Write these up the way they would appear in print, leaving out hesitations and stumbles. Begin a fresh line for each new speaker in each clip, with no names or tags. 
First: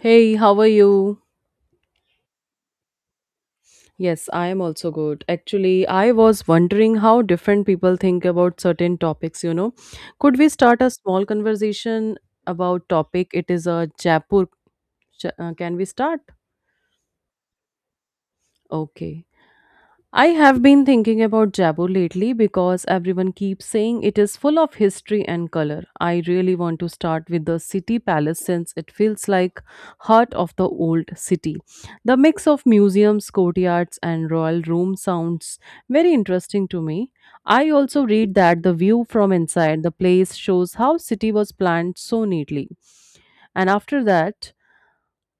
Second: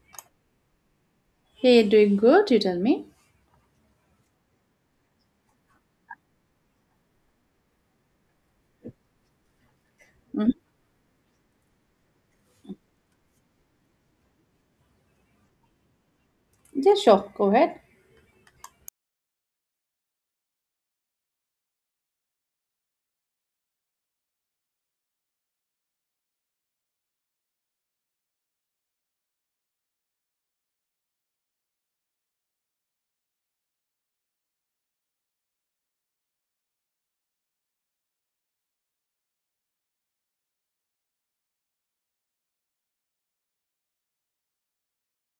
Hey, how are you?
Hey, doing good? You tell me.
Yes, I am also good. Actually, I was wondering how different people think about certain topics, you know. Could we
Mm.
start a small conversation about topic? It is a Jaipur. Can we start?
Yeah, sure. Go ahead.
Okay. I have been thinking about Jaipur lately because everyone keeps saying it is full of history and color. I really want to start with the city palace since it feels like heart of the old city. The mix of museums, courtyards and royal rooms sounds very interesting to me. I also read that the view from inside the place shows how city was planned so neatly. And after that,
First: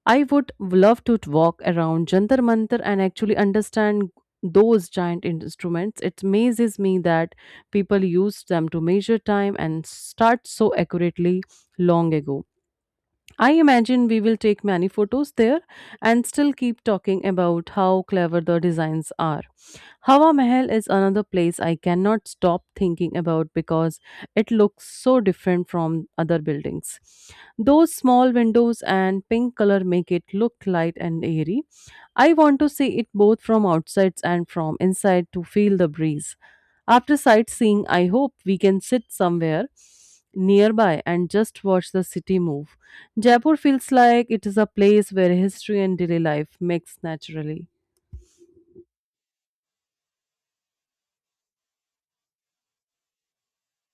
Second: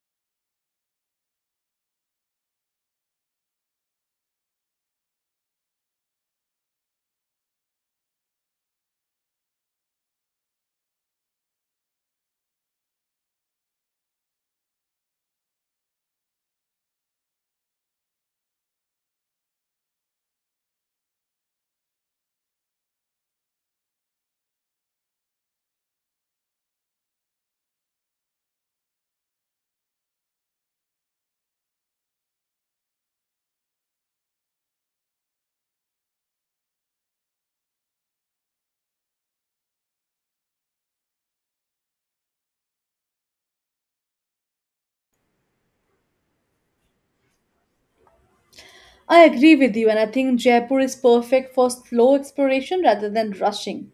I would love to walk around Jantar Mantar and actually understand those giant instruments. It amazes me that people used them to measure time and start so accurately long ago. I imagine we will take many photos there and still keep talking about how clever the designs are. Hawa Mahal is another place I cannot stop thinking about because it looks so different from other buildings. Those small windows and pink color make it look light and airy. I want to see it both from outside and from inside to feel the breeze. After sightseeing, I hope we can sit somewhere nearby and just watch the city move. Jaipur feels like it is a place where history and daily life mix naturally.
I agree with you, and I think Jaipur is perfect for slow exploration rather than rushing.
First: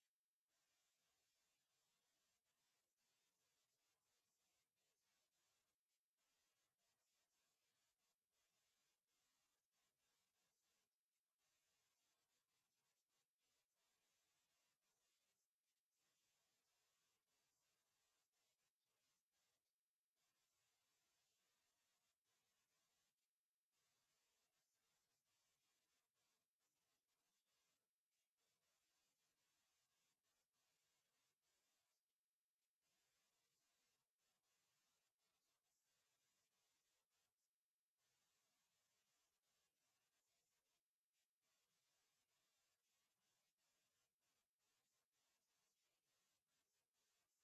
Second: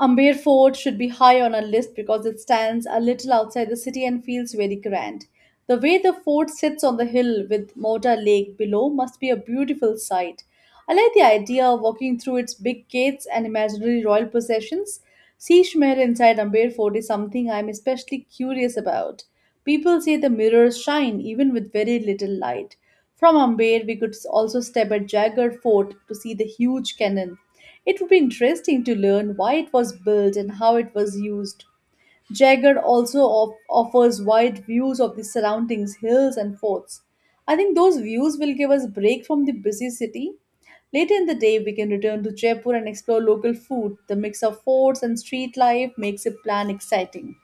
Amber Fort should be high on our list because it stands a little outside the city and feels very grand. The way the fort sits on the hill with Mota Lake below must be a beautiful sight. I like the idea of walking through its big gates and imaginary royal possessions. Sea Shmer inside Amber Fort is something I am especially curious about. People say the mirrors shine even with very little light. From Amber, we could also step at Jagar Fort to see the huge cannon. It would be interesting to learn why it was built and how it was used. Jagger offers wide views of the surroundings, hills, and forts. I think those views will give us a break from the busy city. Later in the day, we can return to Jaipur and explore local food. The mix of forts and street life makes a plan exciting.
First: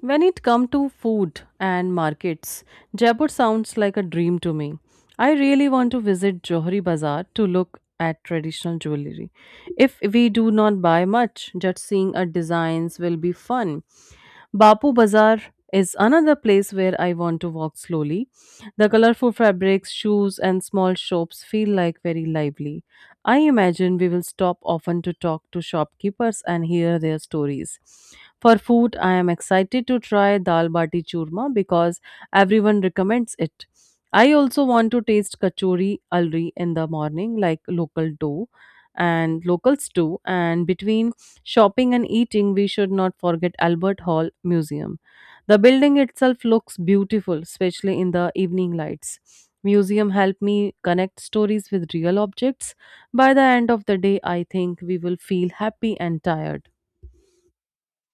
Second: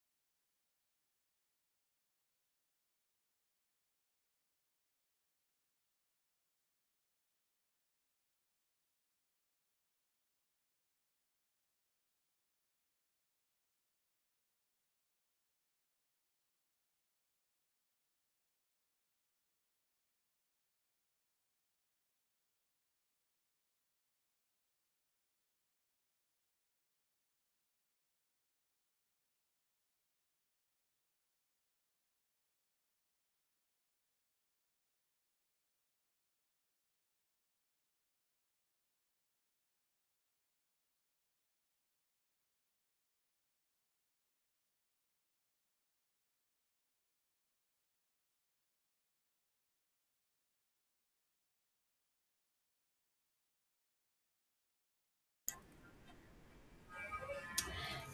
When it comes to food and markets, Jaipur sounds like a dream to me. I really want to visit Johari Bazaar to look at traditional jewelry. If we do not buy much, just seeing our designs will be fun. Bapu Bazaar is another place where I want to walk slowly. The colorful fabrics, shoes, and small shops feel like very lively. I imagine we will stop often to talk to shopkeepers and hear their stories. For food, I am excited to try dal bati churma because everyone recommends it. I also want to taste kachori alri in the morning, like local dough, and locals do, and between shopping and eating, we should not forget Albert Hall Museum. The building itself looks beautiful, especially in the evening lights. Museum help me connect stories with real objects. By the end of the day, I think we will feel happy and tired.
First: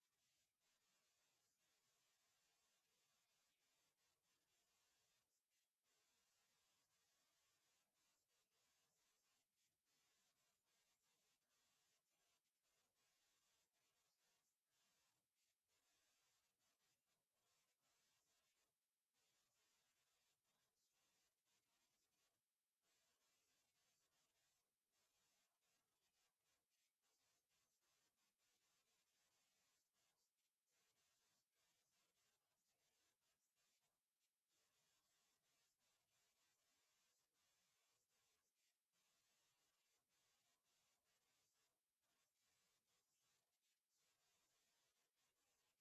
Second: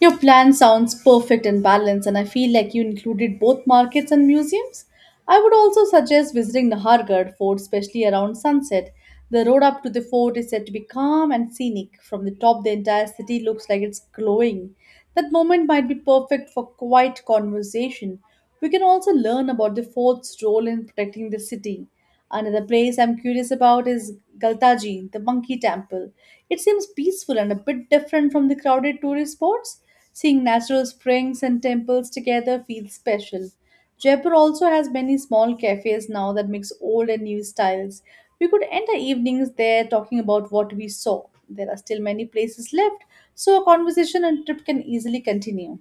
Your plan sounds perfect and balanced, and I feel like you included both markets and museums. I would also suggest visiting Nahargarh Fort, especially around sunset. The road up to the fort is said to be calm and scenic. From the top, the entire city looks like it's glowing. That moment might be perfect for quiet conversation. We can also learn about the fort's role in protecting the city. Another place I'm curious about is Galtaji, the monkey temple. It seems peaceful and a bit different from the crowded tourist spots. Seeing natural springs and temples together feels special. Jaipur also has many small cafes now that mix old and new styles. We could end our evenings there talking about what we saw. There are still many places left, so a conversation and trip can easily continue.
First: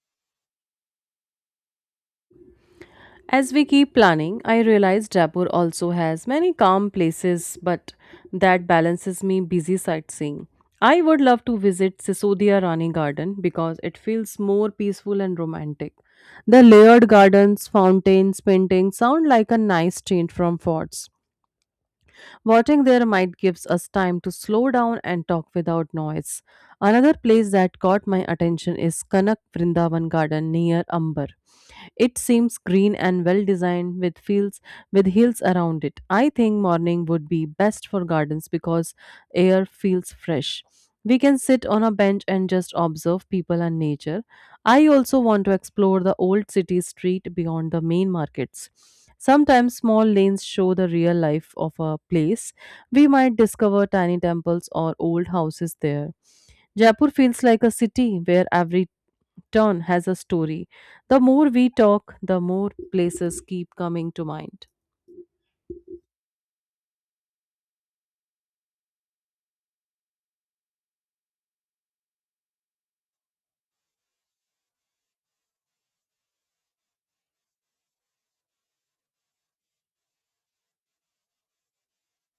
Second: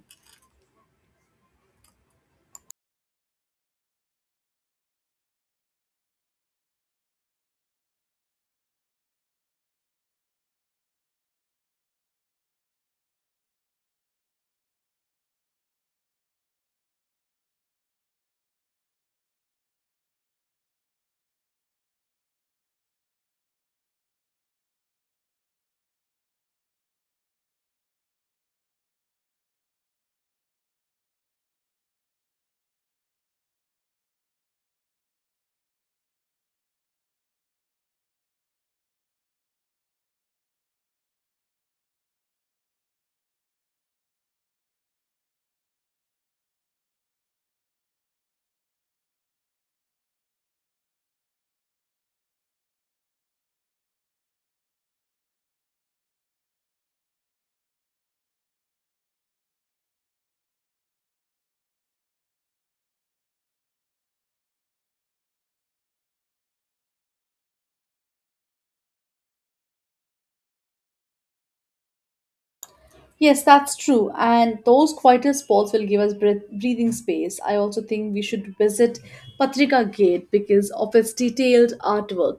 As we keep planning, I realize Jaipur also has many calm places, but that balances me busy sightseeing. I would love to visit Sisodia Rani Garden because it feels more peaceful and romantic. The layered gardens, fountains, paintings sound like a nice change from forts. Watching their might gives us time to slow down and talk without noise. Another place that caught my attention is Kanak Vrindavan Garden near Amber. It seems green and well designed with fields with hills around it. I think morning would be best for gardens because air feels fresh. We can sit on a bench and just observe people and nature. I also want to explore the old city street beyond the main markets. Sometimes small lanes show the real life of a place. We might discover tiny temples or old houses there. Jaipur feels like a city where every turn has a story. The more we talk, the more places keep coming to mind.
Yes, that's true. And those quieter spots will give us breathing space. I also think we should visit Patrika Gate because of its detailed artwork.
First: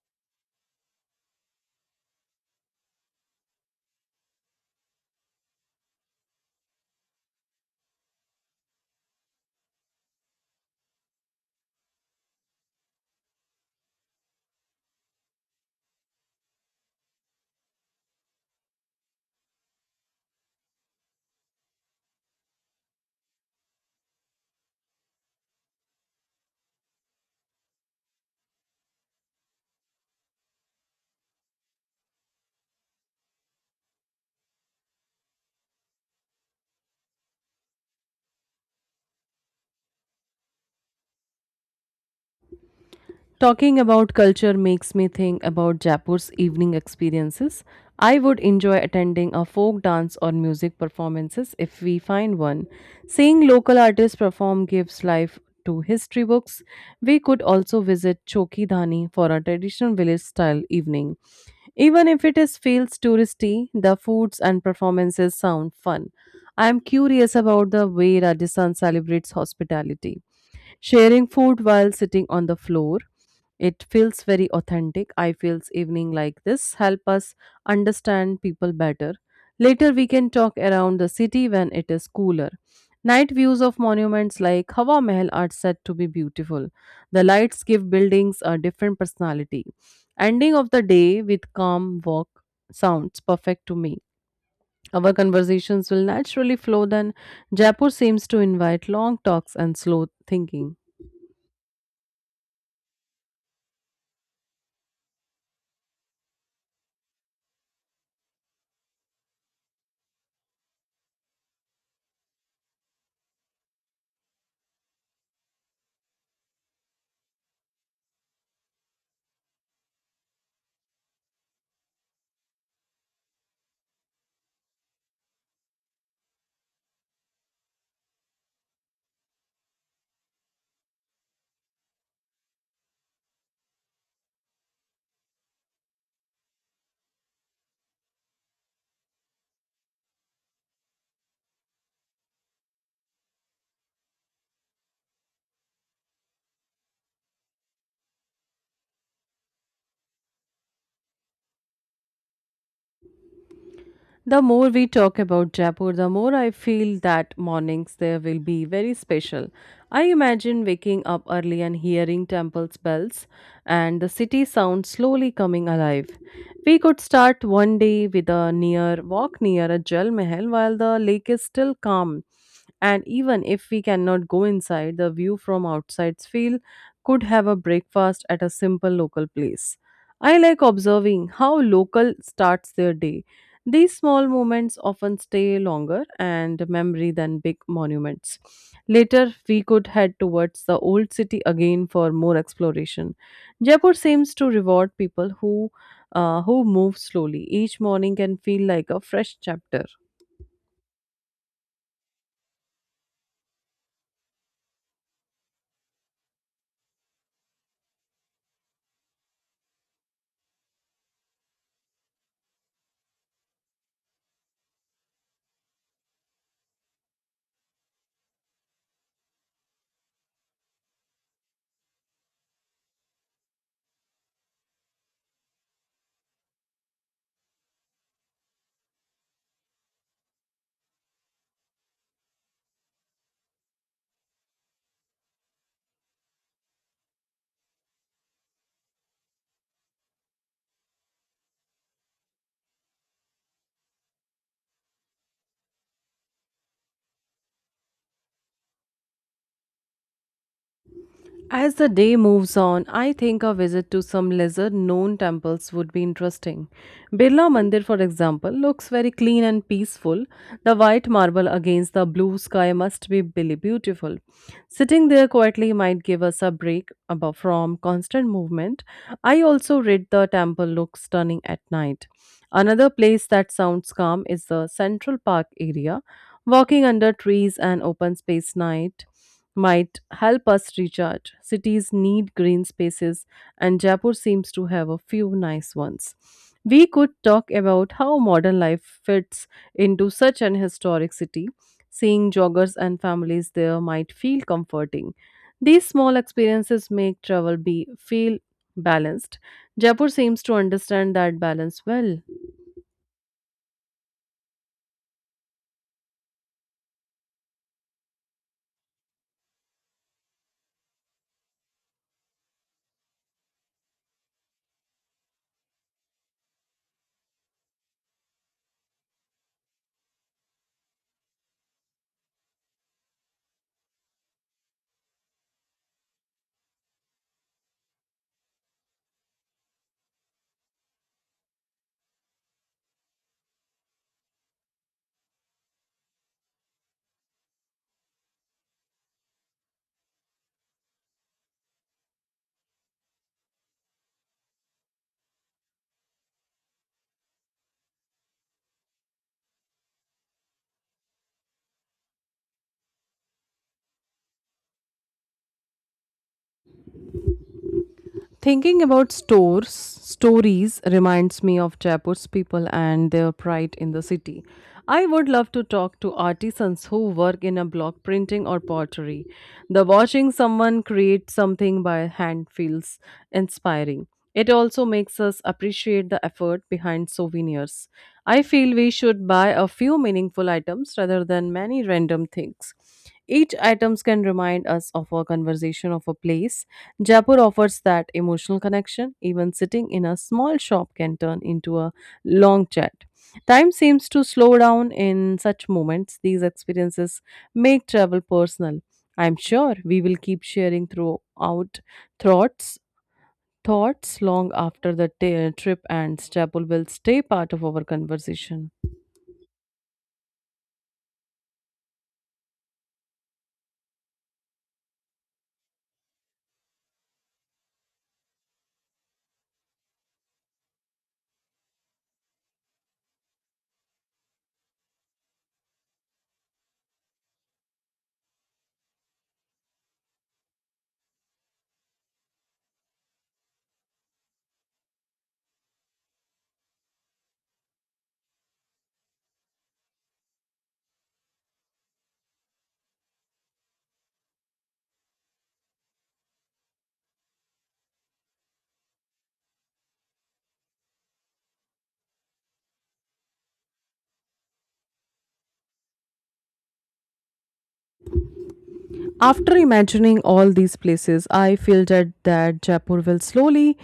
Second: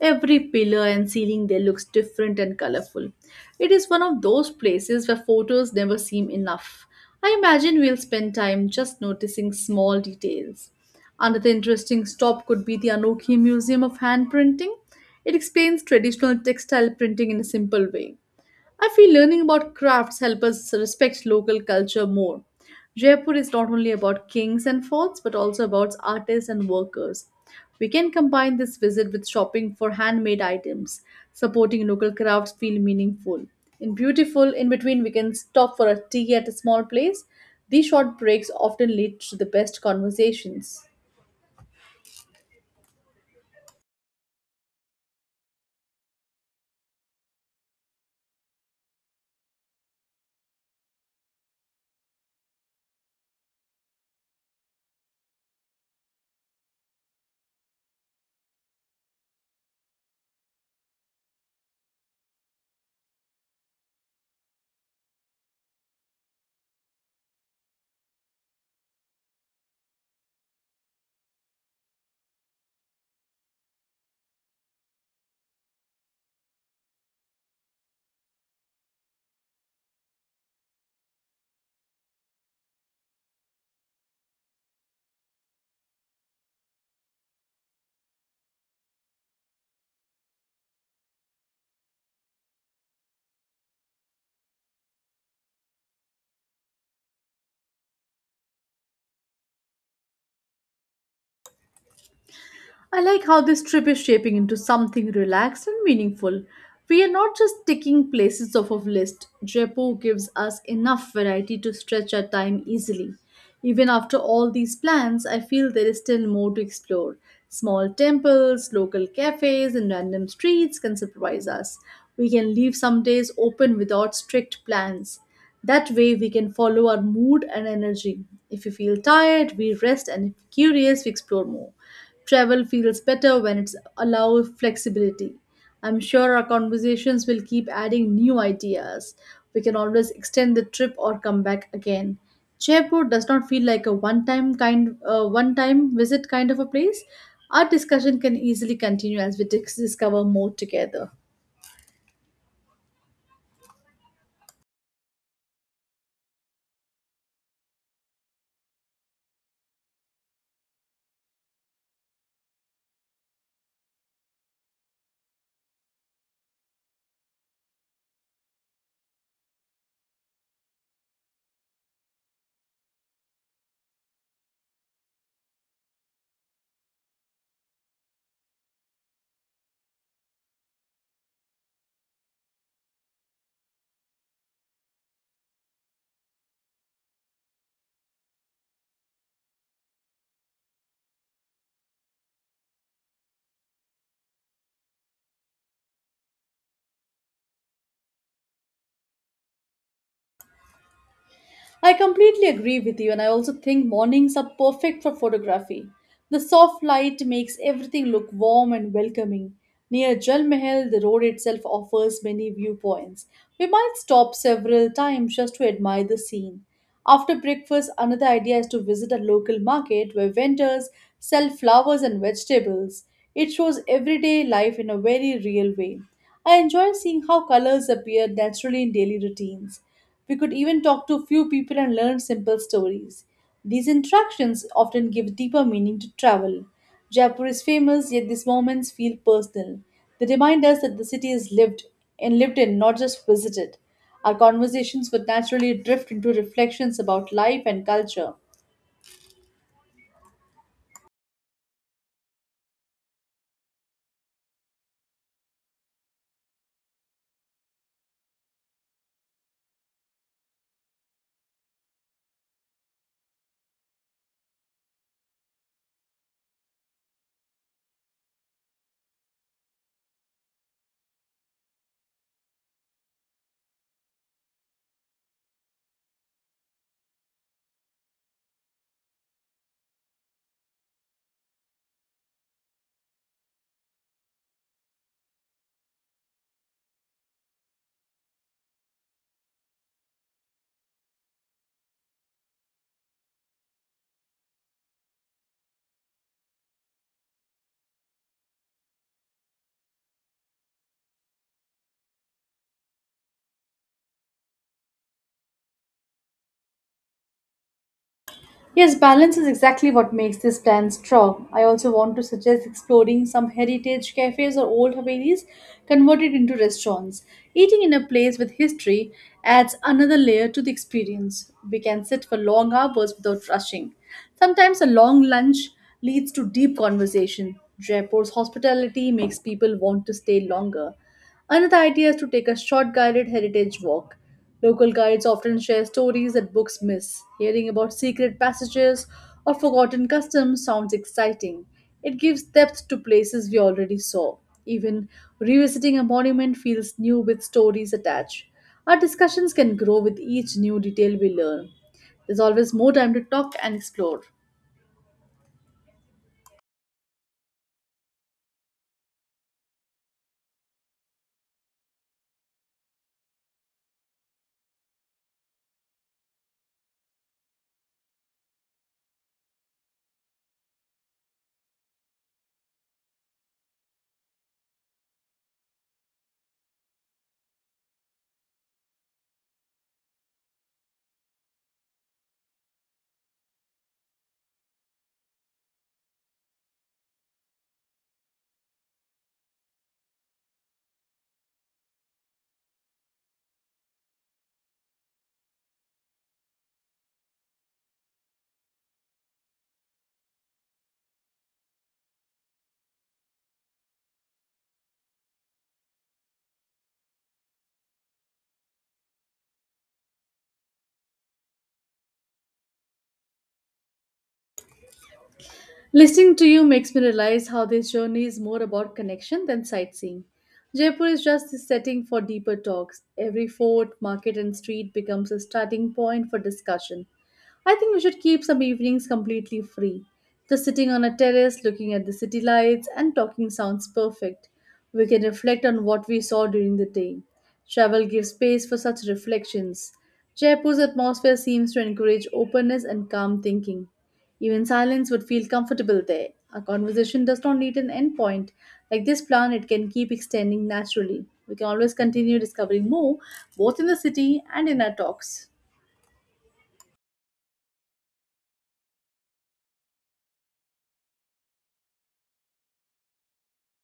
Every pillar and ceiling there looks different and colorful. It is one of those places where photos never seem enough. I imagine we'll spend time just noticing small details. Another interesting stop could be the Anokhi Museum of Hand Printing. It explains traditional textile printing in a simple way. I feel learning about crafts help us respect local culture more. Jaipur is not only about kings and forts but also about artists and workers. We can combine this visit with shopping for handmade items. Supporting local crafts feel meaningful. In beautiful, in between we can stop for a tea at a small place. These short breaks often lead to the best conversations.
Talking about culture makes me think about Jaipur's evening experiences. I would enjoy attending a folk dance or music performances if we find one. Seeing local artists perform gives life to history books. We could also visit Choki Dhani for a traditional village style evening. Even if it is feels touristy, the foods and performances sound fun. I am curious about the way Rajasthan celebrates hospitality. Sharing food while sitting on the floor, it feels very authentic. I feels evening like this help us understand people better. Later we can talk around the city when it is cooler. Night views of monuments like Hawa Mahal are said to be beautiful. The lights give buildings a different personality. Ending of the day with calm walk sounds perfect to me. Our conversations will naturally flow then Jaipur seems to invite long talks and slow thinking.
I like how this trip is shaping into something relaxed and meaningful. We are not just ticking places off of list. Jaipur gives us enough variety to stretch our time easily. Even after all these plans, I feel there is still more to explore. Small temples, local cafes, and random streets can surprise us. We can leave some days open without strict plans. That way, we can follow our mood and energy. If we feel tired, we rest, and if curious, we explore more. Travel feels better when it's allow flexibility. I'm sure our conversations will keep adding new ideas. We can always extend the trip or come back again. Jaipur does not feel like a one-time visit kind of a place. Our discussion can easily continue as we discover more together.
The more we talk about Jaipur, the more I feel that mornings there will be very special. I imagine waking up early and hearing temples' bells and the city sound slowly coming alive. We could start one day with a near walk near a Jal Mahal while the lake is still calm. And even if we cannot go inside, the view from outside's field could have a breakfast at a simple local place. I like observing how local starts their day these small moments often stay longer and memory than big monuments. Later, we could head towards the old city again for more exploration. Jaipur seems to reward people who move slowly. Each morning can feel like a fresh chapter.
I completely agree with you, and I also think mornings are perfect for photography. The soft light makes everything look warm and welcoming. Near Jal Mahal, the road itself offers many viewpoints. We might stop several times just to admire the scene. After breakfast, another idea is to visit a local market where vendors sell flowers and vegetables. It shows everyday life in a very real way. I enjoy seeing how colors appear naturally in daily routines. We could even talk to a few people and learn simple stories. These interactions often give deeper meaning to travel. Jaipur is famous, yet these moments feel personal. They remind us that the city is lived and lived in, not just visited. Our conversations would naturally drift into reflections about life and culture.
As the day moves on, I think a visit to some lesser known temples would be interesting. Birla Mandir, for example, looks very clean and peaceful. The white marble against the blue sky must be really beautiful. Sitting there quietly might give us a break from constant movement. I also read the temple looks stunning at night. Another place that sounds calm is the Central Park area. Walking under trees and open space night might help us recharge. Cities need green spaces, and Jaipur seems to have a few nice ones. We could talk about how modern life fits into such an historic city. Seeing joggers and families there might feel comforting. These small experiences make travel be feel balanced. Jaipur seems to understand that balance well.
Yes, balance is exactly what makes this plan strong. I also want to suggest exploring some heritage cafes or old Havelis converted into restaurants. Eating in a place with history adds another layer to the experience. We can sit for long hours without rushing. Sometimes a long lunch leads to deep conversation. Jaipur's hospitality makes people want to stay longer. Another idea is to take a short guided heritage walk. Local guides often share stories that books miss. Hearing about secret passages or forgotten customs sounds exciting. It gives depth to places we already saw. Even revisiting a monument feels new with stories attached. Our discussions can grow with each new detail we learn. There's always more time to talk and explore.
Thinking about stores, stories reminds me of Jaipur's people and their pride in the city. I would love to talk to artisans who work in a block printing or pottery. The watching someone create something by hand feels inspiring. It also makes us appreciate the effort behind souvenirs. I feel we should buy a few meaningful items rather than many random things. Each items can remind us of a conversation of a place Jaipur offers that emotional connection. Even sitting in a small shop can turn into a long chat. Time seems to slow down in such moments. These experiences make travel personal. I'm sure we will keep sharing throughout thoughts long after the trip ends. Jaipur will stay part of our conversation.
Listening to you makes me realize how this journey is more about connection than sightseeing. Jaipur is just the setting for deeper talks. Every fort, market, and street becomes a starting point for discussion. I think we should keep some evenings completely free. Just sitting on a terrace, looking at the city lights, and talking sounds perfect. We can reflect on what we saw during the day. Travel gives space for such reflections. Jaipur's atmosphere seems to encourage openness and calm thinking. Even silence would feel comfortable there. A conversation does not need an end point. Like this plan, it can keep extending naturally. We can always continue discovering more, both in the city and in our talks.
After imagining all these places, I feel that Jaipur will slowly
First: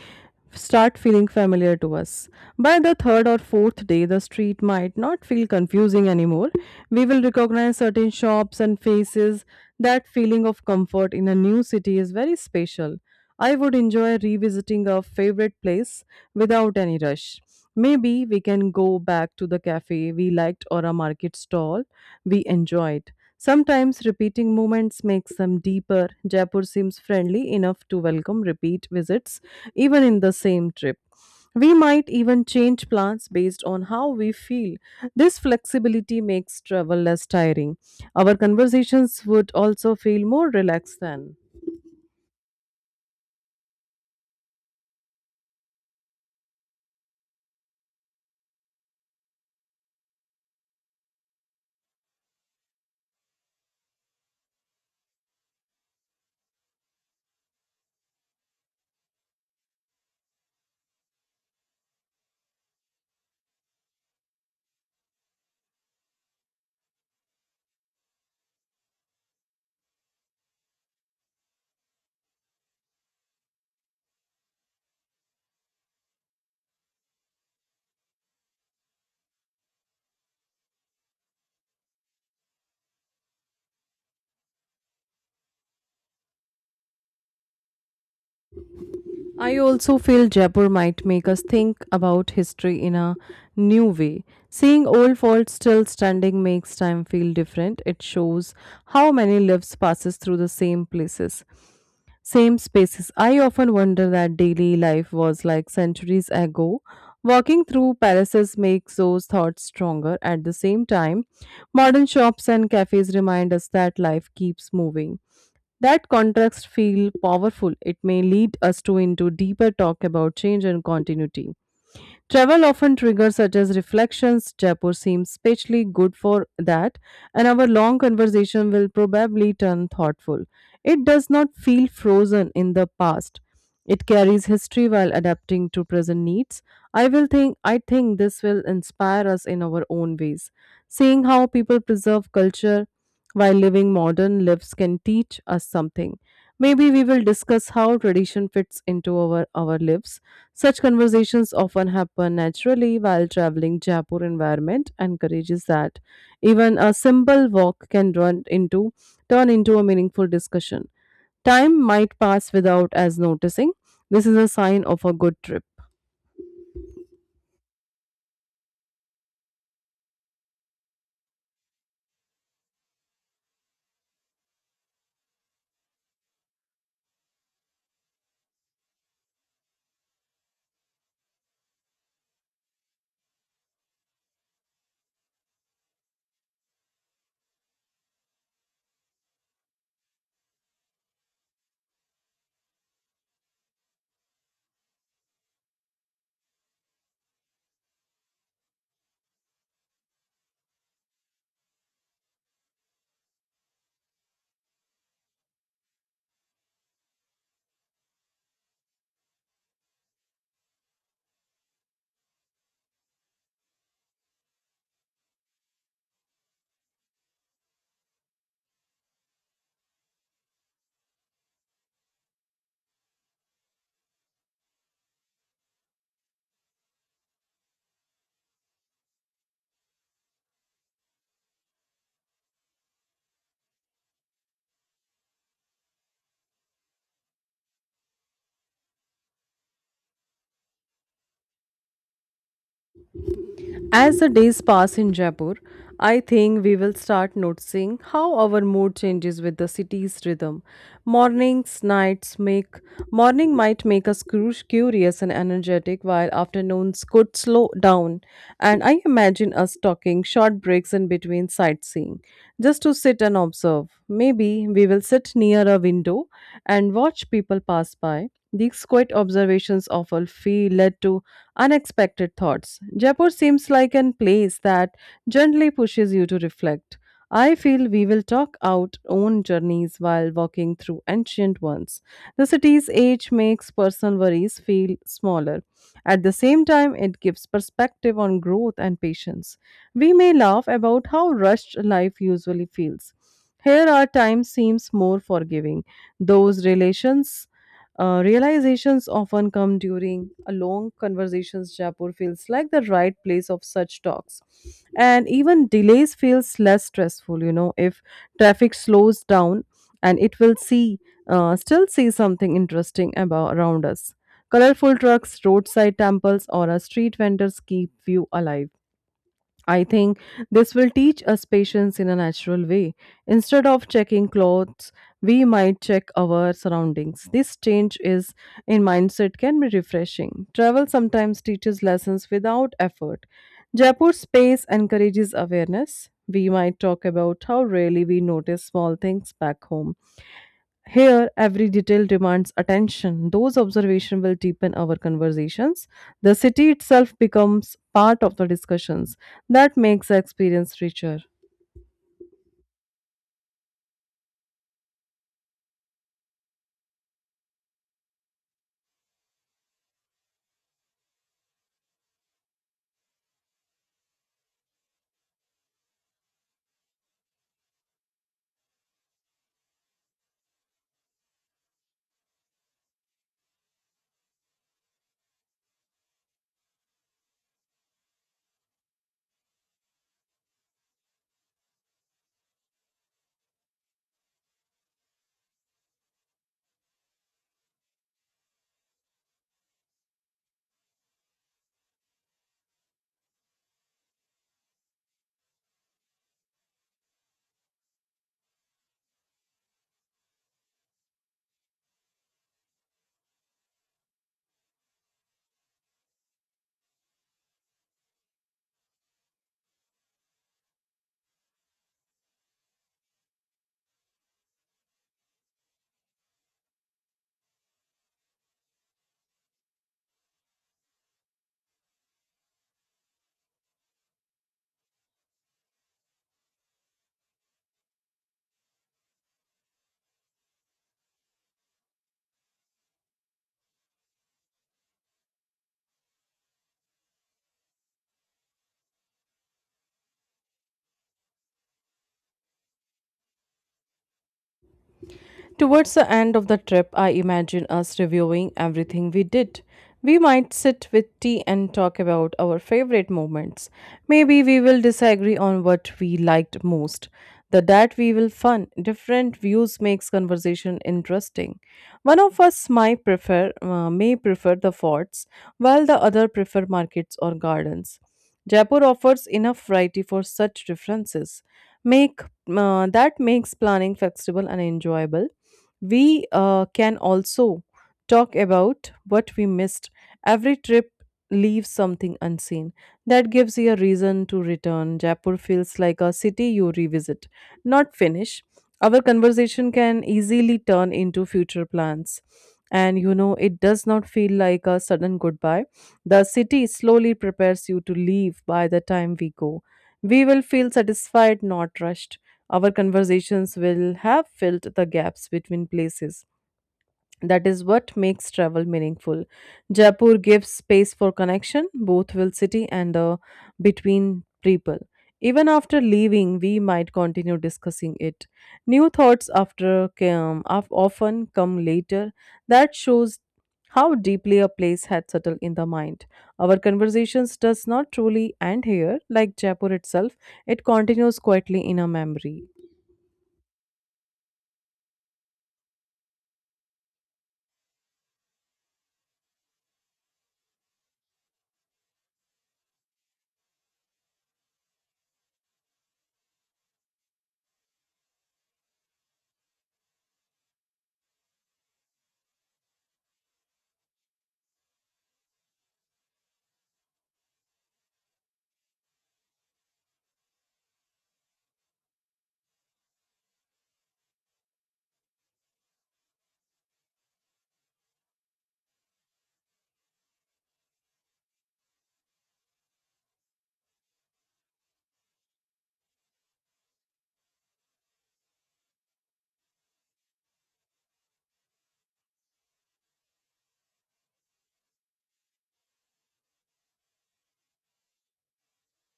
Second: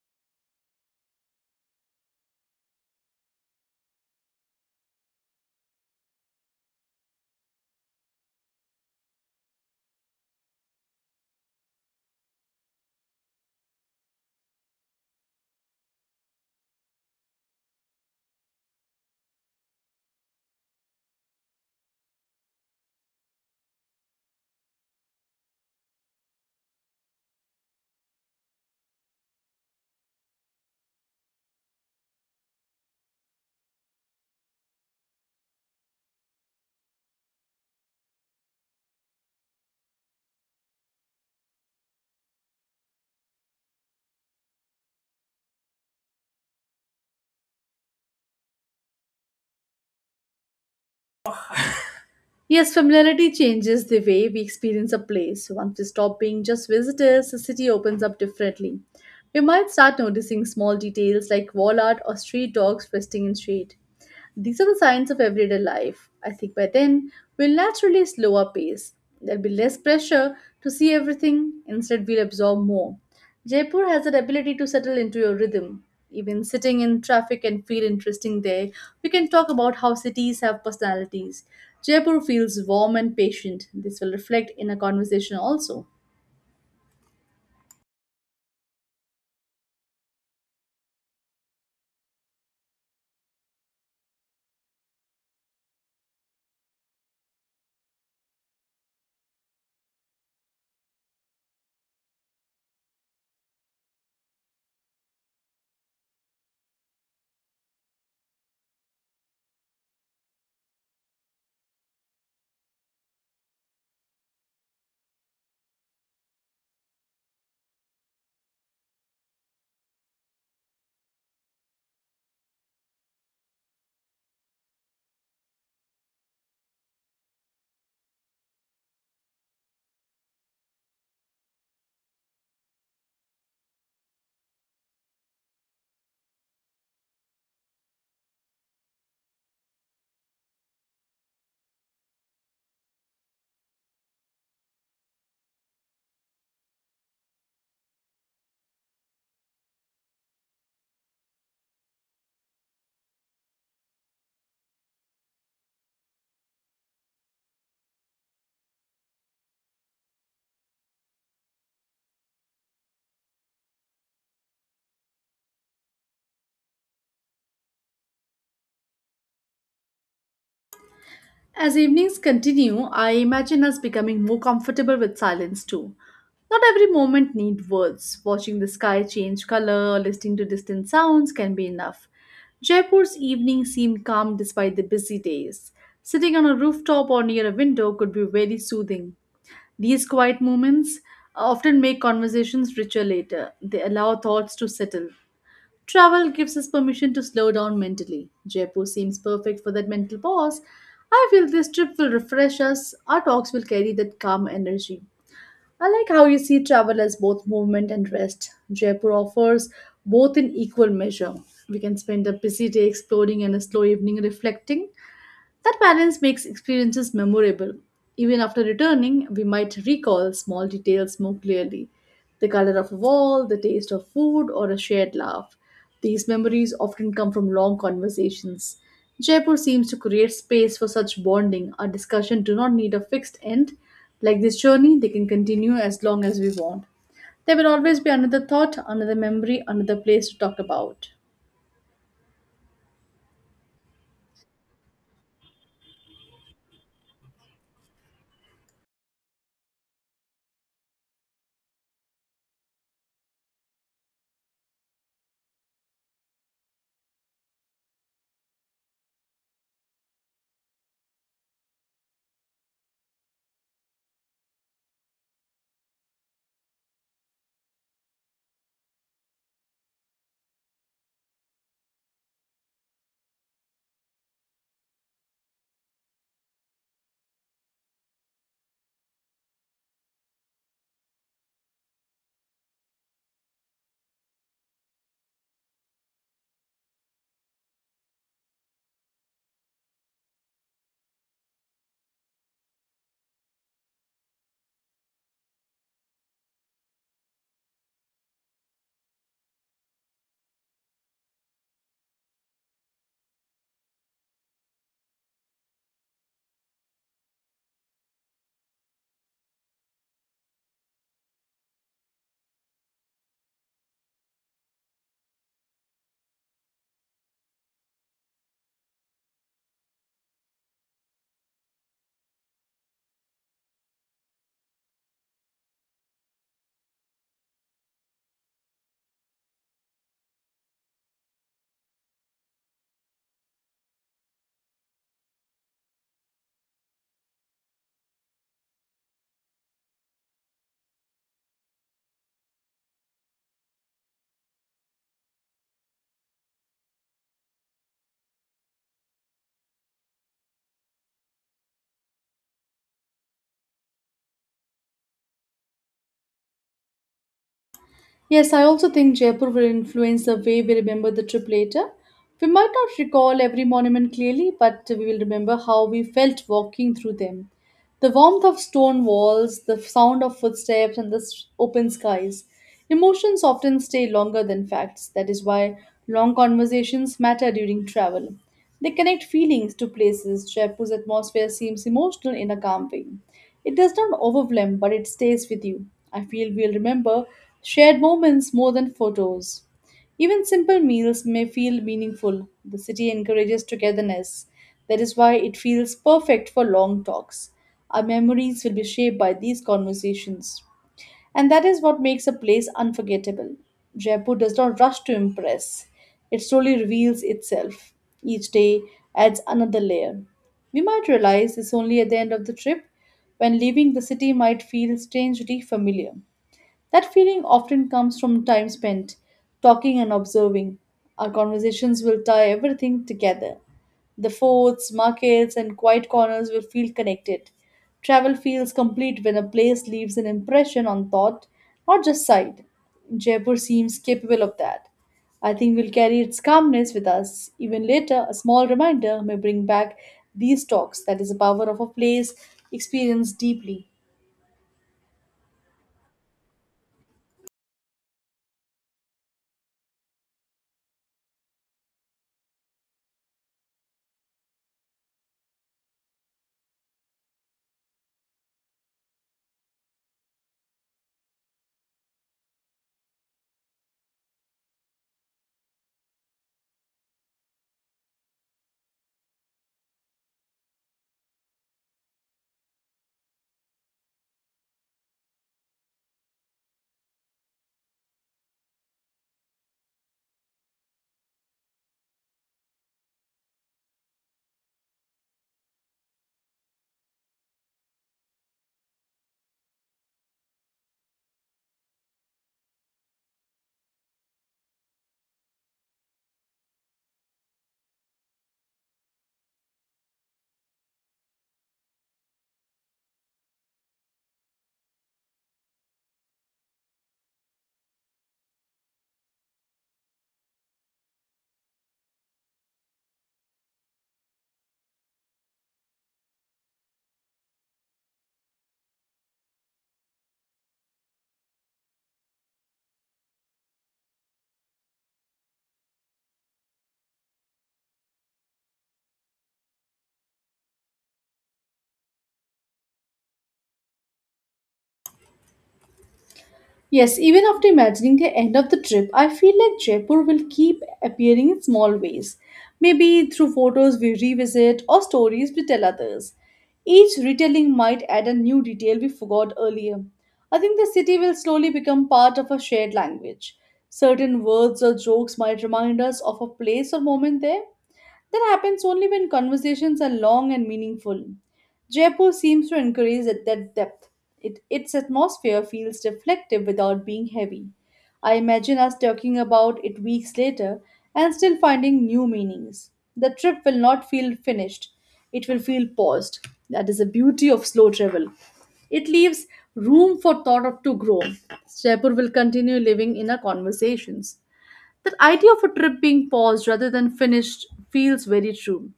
start feeling familiar to us. By the third or fourth day, the street might not feel confusing anymore. We will recognize certain shops and faces. That feeling of comfort in a new city is very special. I would enjoy revisiting a favorite place without any rush. Maybe we can go back to the cafe we liked or a market stall we enjoyed. Sometimes repeating moments makes them deeper. Jaipur seems friendly enough to welcome repeat visits, even in the same trip. We might even change plans based on how we feel. This flexibility makes travel less tiring. Our conversations would also feel more relaxed then.
Yes, familiarity changes the way we experience a place. Once we stop being just visitors, the city opens up differently. We might start noticing small details like wall art or street dogs resting in shade. These are the signs of everyday life. I think by then, we'll naturally slow our pace. There'll be less pressure to see everything, instead, we'll absorb more. Jaipur has that ability to settle into your rhythm. Even sitting in traffic can feel interesting there. We can talk about how cities have personalities. Jaipur feels warm and patient. This will reflect in a conversation also.
I also feel Jaipur might make us think about history in a new way. Seeing old forts still standing makes time feel different. It shows how many lives passes through the same places, same spaces. I often wonder that daily life was like centuries ago. Walking through palaces makes those thoughts stronger. At the same time, modern shops and cafes remind us that life keeps moving. That contrast feel powerful. It may lead us to into deeper talk about change and continuity. Travel often triggers such as reflections. Jaipur seems especially good for that, and our long conversation will probably turn thoughtful. It does not feel frozen in the past. It carries history while adapting to present needs. I think this will inspire us in our own ways. Seeing how people preserve culture while living modern lives can teach us something. Maybe we will discuss how tradition fits into our lives such conversations often happen naturally while traveling. Jaipur environment encourages that. Even a simple walk can run into turn into a meaningful discussion. Time might pass without as noticing. This is a sign of a good trip.
As evenings continue, I imagine us becoming more comfortable with silence too. Not every moment need words. Watching the sky change color or listening to distant sounds can be enough. Jaipur's evenings seemed calm despite the busy days. Sitting on a rooftop or near a window could be very soothing. These quiet moments often make conversations richer later. They allow thoughts to settle. Travel gives us permission to slow down mentally. Jaipur seems perfect for that mental pause. I feel this trip will refresh us. Our talks will carry that calm energy. I like how you see travel as both movement and rest. Jaipur offers both in equal measure. We can spend a busy day exploring and a slow evening reflecting. That balance makes experiences memorable. Even after returning, we might recall small details more clearly the color of a wall, the taste of food, or a shared laugh. These memories often come from long conversations. Jaipur seems to create space for such bonding. Our discussion do not need a fixed end. Like this journey, they can continue as long as we want. There will always be another thought, another memory, another place to talk about.
As the days pass in Jaipur, I think we will start noticing how our mood changes with the city's rhythm. Mornings, nights make Morning might make us curious and energetic, while afternoons could slow down. And I imagine us talking short breaks in between sightseeing, just to sit and observe. Maybe we will sit near a window and watch people pass by. These quiet observations often feel led to unexpected thoughts. Jaipur seems like an place that gently pushes you to reflect. I feel we will talk out own journeys while walking through ancient ones. The city's age makes personal worries feel smaller. At the same time, it gives perspective on growth and patience. We may laugh about how rushed life usually feels. Here, our time seems more forgiving. Those relations realizations often come during a long conversations. Jaipur feels like the right place of such talks, and even delays feels less stressful. You know, if traffic slows down, and it will see still see something interesting about around us. Colorful trucks, roadside temples, or a street vendors keep view alive. I think this will teach us patience in a natural way. Instead of checking clothes, we might check our surroundings. This change is in mindset can be refreshing. Travel sometimes teaches lessons without effort. Jaipur space encourages awareness. We might talk about how rarely we notice small things back home. Here, every detail demands attention. Those observations will deepen our conversations. The city itself becomes part of the discussions. That makes the experience richer.
Yes, I also think Jaipur will influence the way we remember the trip later. We might not recall every monument clearly, but we will remember how we felt walking through them. The warmth of stone walls, the sound of footsteps, and the open skies. Emotions often stay longer than facts. That is why long conversations matter during travel. They connect feelings to places. Jaipur's atmosphere seems emotional in a calm way. It does not overwhelm, but it stays with you. I feel we'll remember shared moments more than photos. Even simple meals may feel meaningful. The city encourages togetherness. That is why it feels perfect for long talks. Our memories will be shaped by these conversations. And that is what makes a place unforgettable. Jaipur does not rush to impress, it slowly reveals itself. Each day adds another layer. We might realize this only at the end of the trip, when leaving the city might feel strangely familiar. That feeling often comes from time spent talking and observing. Our conversations will tie everything together. The forts, markets, and quiet corners will feel connected. Travel feels complete when a place leaves an impression on thought, not just sight. Jaipur seems capable of that. I think we'll carry its calmness with us. Even later, a small reminder may bring back these talks that is, the power of a place experienced deeply.
Towards the end of the trip, I imagine us reviewing everything we did. We might sit with tea and talk about our favorite moments. Maybe we will disagree on what we liked most. The that we will fun. Different views makes conversation interesting. One of us might prefer the forts, while the other prefer markets or gardens. Jaipur offers enough variety for such differences. Make that makes planning flexible and enjoyable we can also talk about what we missed. Every trip leaves something unseen. That gives you a reason to return. Jaipur feels like a city you revisit, not finish. Our conversation can easily turn into future plans. And you know, it does not feel like a sudden goodbye. The city slowly prepares you to leave by the time we go. We will feel satisfied, not rushed. Our conversations will have filled the gaps between places. That is what makes travel meaningful. Jaipur gives space for connection, both with city and the between people. Even after leaving, we might continue discussing it. New thoughts often come later. That shows how deeply a place had settled in the mind. Our conversations does not truly end here, like Jaipur itself. It continues quietly in our memory.
Yes, even after imagining the end of the trip, I feel like Jaipur will keep appearing in small ways. Maybe through photos we revisit or stories we tell others. Each retelling might add a new detail we forgot earlier. I think the city will slowly become part of a shared language. Certain words or jokes might remind us of a place or moment there. That happens only when conversations are long and meaningful. Jaipur seems to encourage that depth. Its atmosphere feels reflective without being heavy. I imagine us talking about it weeks later and still finding new meanings. The trip will not feel finished, it will feel paused. That is the beauty of slow travel. It leaves room for thought to grow. Jaipur will continue living in our conversations. That idea of a trip being paused rather than finished feels very true.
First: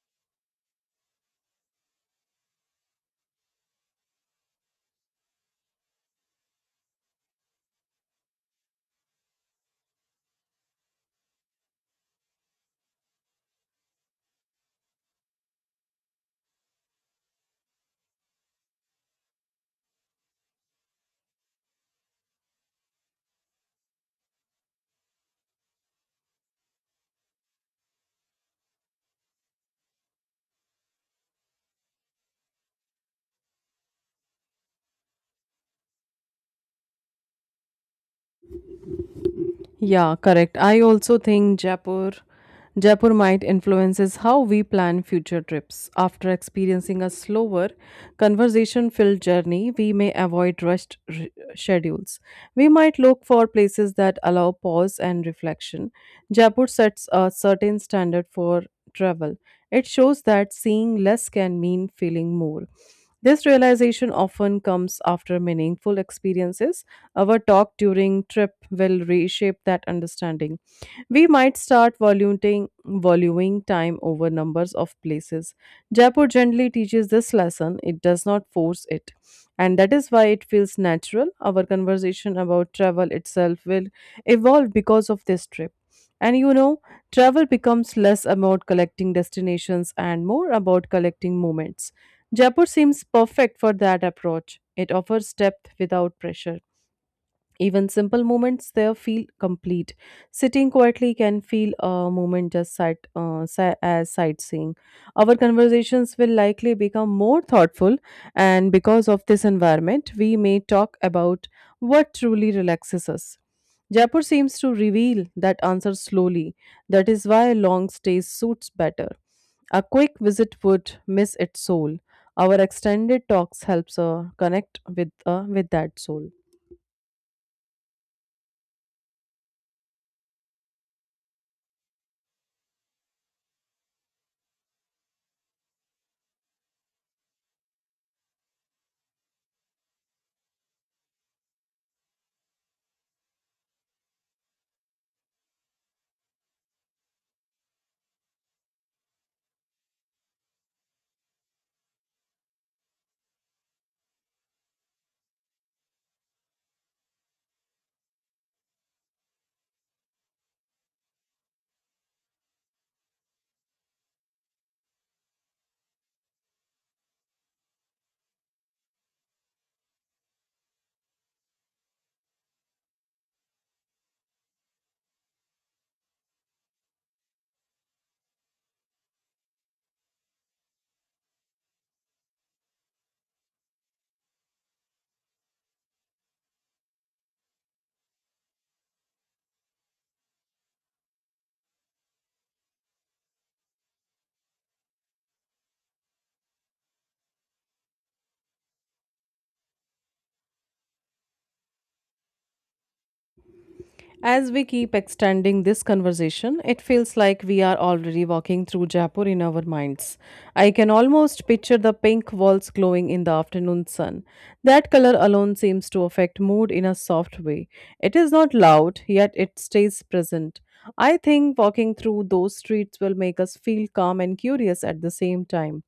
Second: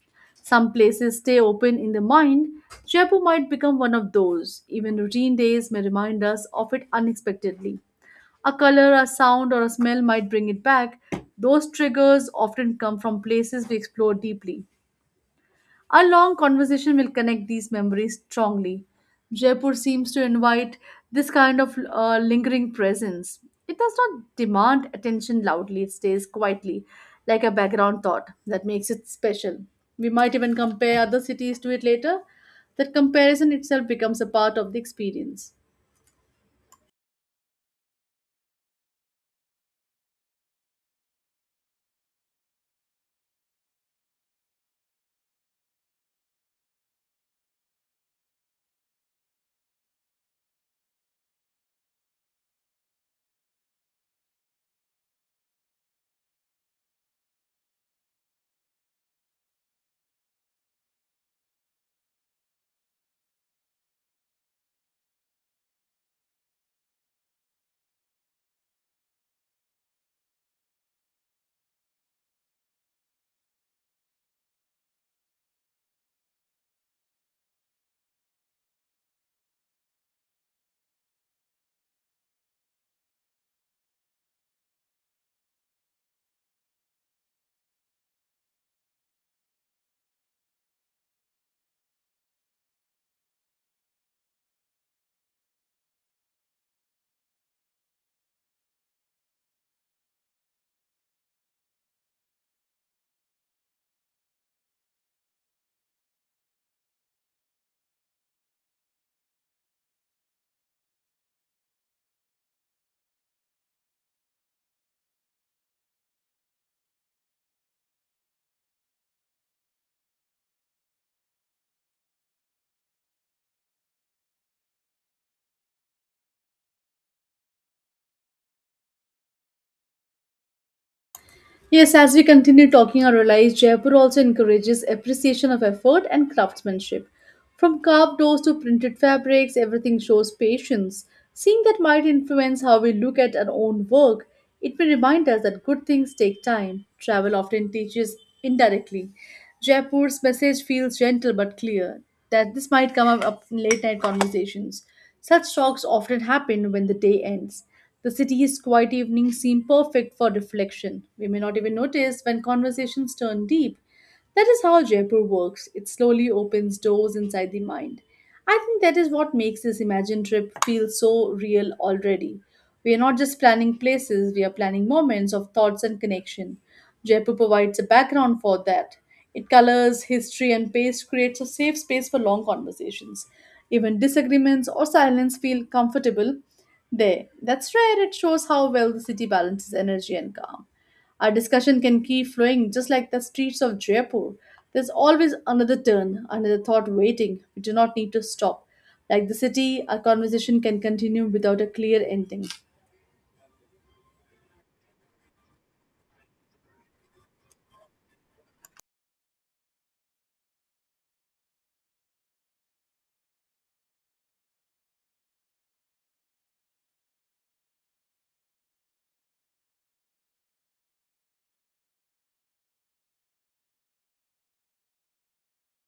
Some places stay open in the mind. Jaipur might become one of those. Even routine days may remind us of it unexpectedly. A color, a sound, or a smell might bring it back. Those triggers often come from places we explore deeply. Our long conversation will connect these memories strongly. Jaipur seems to invite this kind of lingering presence. It does not demand attention loudly, it stays quietly, like a background thought that makes it special. We might even compare other cities to it later. That comparison itself becomes a part of the experience.
Yeah, correct. I also think Jaipur might influences how we plan future trips. After experiencing a slower, conversation-filled journey, we may avoid schedules. We might look for places that allow pause and reflection. Jaipur sets a certain standard for travel. It shows that seeing less can mean feeling more. This realization often comes after meaningful experiences. Our talk during trip will reshape that understanding. We might start valuing time over numbers of places. Jaipur gently teaches this lesson. It does not force it. And that is why it feels natural. Our conversation about travel itself will evolve because of this trip. And you know, travel becomes less about collecting destinations and more about collecting moments. Jaipur seems perfect for that approach. It offers depth without pressure. Even simple moments there feel complete. Sitting quietly can feel a moment just as sightseeing. Our conversations will likely become more thoughtful, and because of this environment, we may talk about what truly relaxes us. Jaipur seems to reveal that answer slowly. That is why long stays suits better. A quick visit would miss its soul. Our extended talks helps connect with that soul.
Yes, as we continue talking, I realize Jaipur also encourages appreciation of effort and craftsmanship. From carved doors to printed fabrics, everything shows patience. Seeing that might influence how we look at our own work, it may remind us that good things take time. Travel often teaches indirectly. Jaipur's message feels gentle but clear. That this might come up in late night conversations. Such talks often happen when the day ends. The city's quiet evenings seem perfect for reflection. We may not even notice when conversations turn deep. That is how Jaipur works. It slowly opens doors inside the mind. I think that is what makes this imagined trip feel so real already. We are not just planning places, we are planning moments of thoughts and connection. Jaipur provides a background for that. It colors, history, and pace creates a safe space for long conversations. Even disagreements or silence feel comfortable there. That's rare. It shows how well the city balances energy and calm. Our discussion can keep flowing just like the streets of Jaipur. There's always another turn, another thought waiting. We do not need to stop. Like the city, our conversation can continue without a clear ending.
As we keep extending this conversation, it feels like we are already walking through Jaipur in our minds. I can almost picture the pink walls glowing in the afternoon sun. That color alone seems to affect mood in a soft way. It is not loud, yet it stays present. I think walking through those streets will make us feel calm and curious at the same time.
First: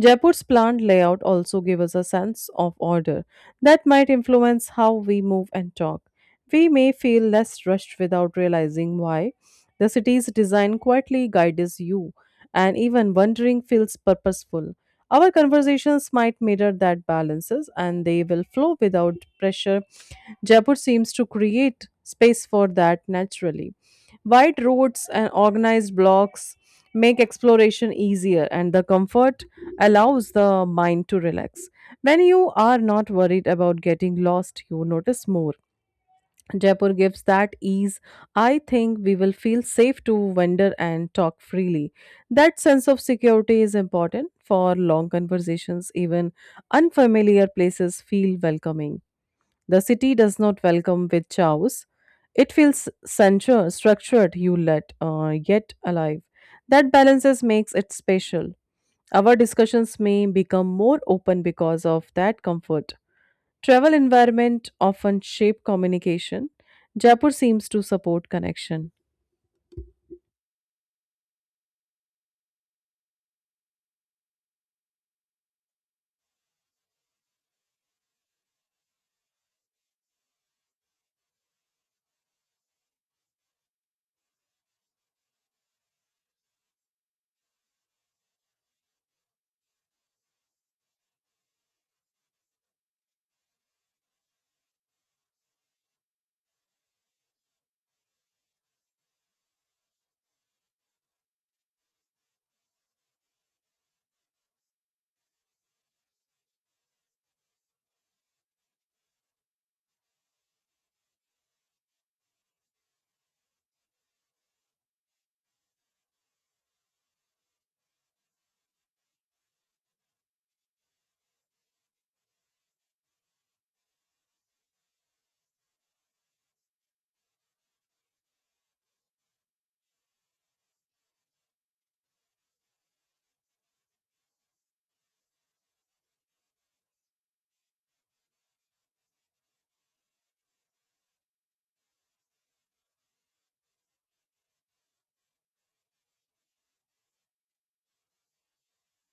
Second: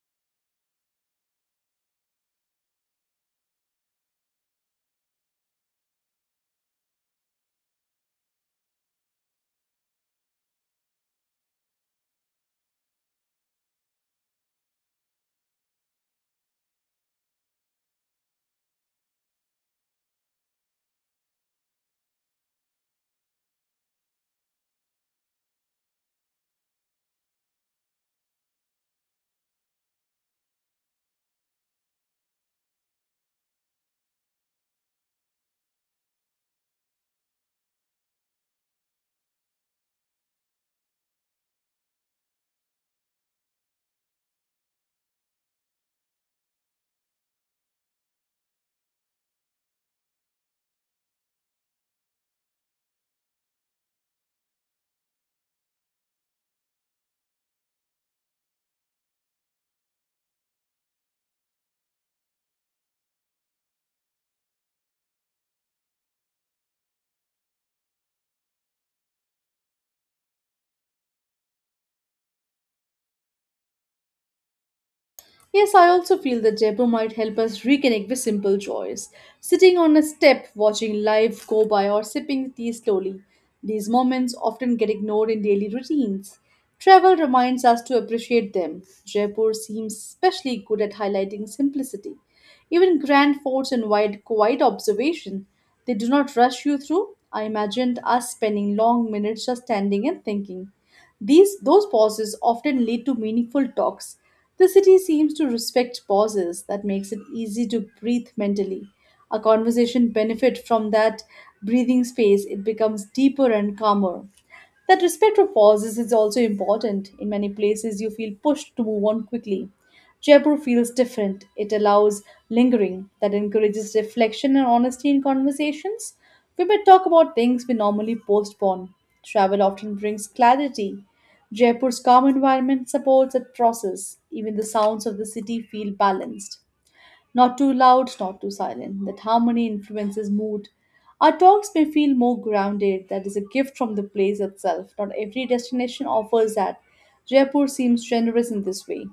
Jaipur's planned layout also gives us a sense of order that might influence how we move and talk. We may feel less rushed without realizing why. The city's design quietly guides you, and even wandering feels purposeful. Our conversations might mirror that balances and they will flow without pressure. Jaipur seems to create space for that naturally. Wide roads and organized blocks make exploration easier, and the comfort allows the mind to relax. When you are not worried about getting lost, you notice more. Jaipur gives that ease. I think we will feel safe to wander and talk freely. That sense of security is important for long conversations. Even unfamiliar places feel welcoming. The city does not welcome with chows. It feels central, structured, yet alive. That balances makes it special. Our discussions may become more open because of that comfort. Travel environment often shape communication. Jaipur seems to support connection.
Yes, I also feel that Jaipur might help us reconnect with simple joys. Sitting on a step, watching life go by, or sipping tea slowly. These moments often get ignored in daily routines. Travel reminds us to appreciate them. Jaipur seems especially good at highlighting simplicity. Even grand forts invite quiet observation. They do not rush you through. I imagined us spending long minutes just standing and thinking. These those pauses often lead to meaningful talks. The city seems to respect pauses that makes it easy to breathe mentally. A conversation benefit from that breathing space. It becomes deeper and calmer. That respect for pauses is also important. In many places, you feel pushed to move on quickly. Jaipur feels different. It allows lingering, that encourages reflection and honesty in conversations. We may talk about things we normally postpone. Travel often brings clarity. Jaipur's calm environment supports that process. Even the sounds of the city feel balanced. Not too loud, not too silent. That harmony influences mood. Our talks may feel more grounded. That is a gift from the place itself. Not every destination offers that. Jaipur seems generous in this way.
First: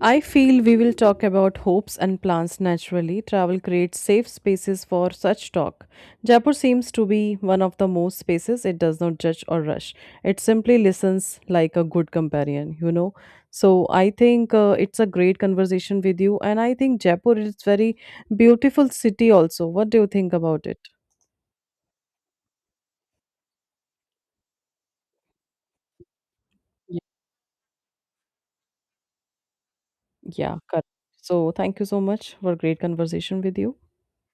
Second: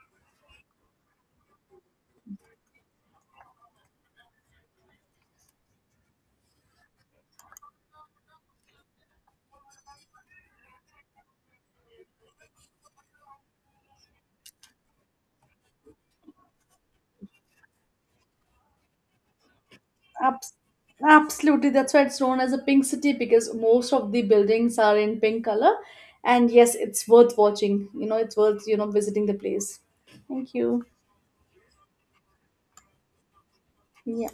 I feel we will talk about hopes and plans naturally. Travel creates safe spaces for such talk. Jaipur seems to be one of the most spaces it does not judge or rush. It simply listens like a good companion, you know. So I think it's a great conversation with you and I think Jaipur is very beautiful city also. What do you think
Abs-
about it?
absolutely, that's why it's known as a pink city because most of the buildings are in pink color. And yes,
Yeah,
it's worth watching. You know, it's worth visiting the place. Thank
yeah,
you.
correct. So thank you so much for great conversation with you.
Yeah.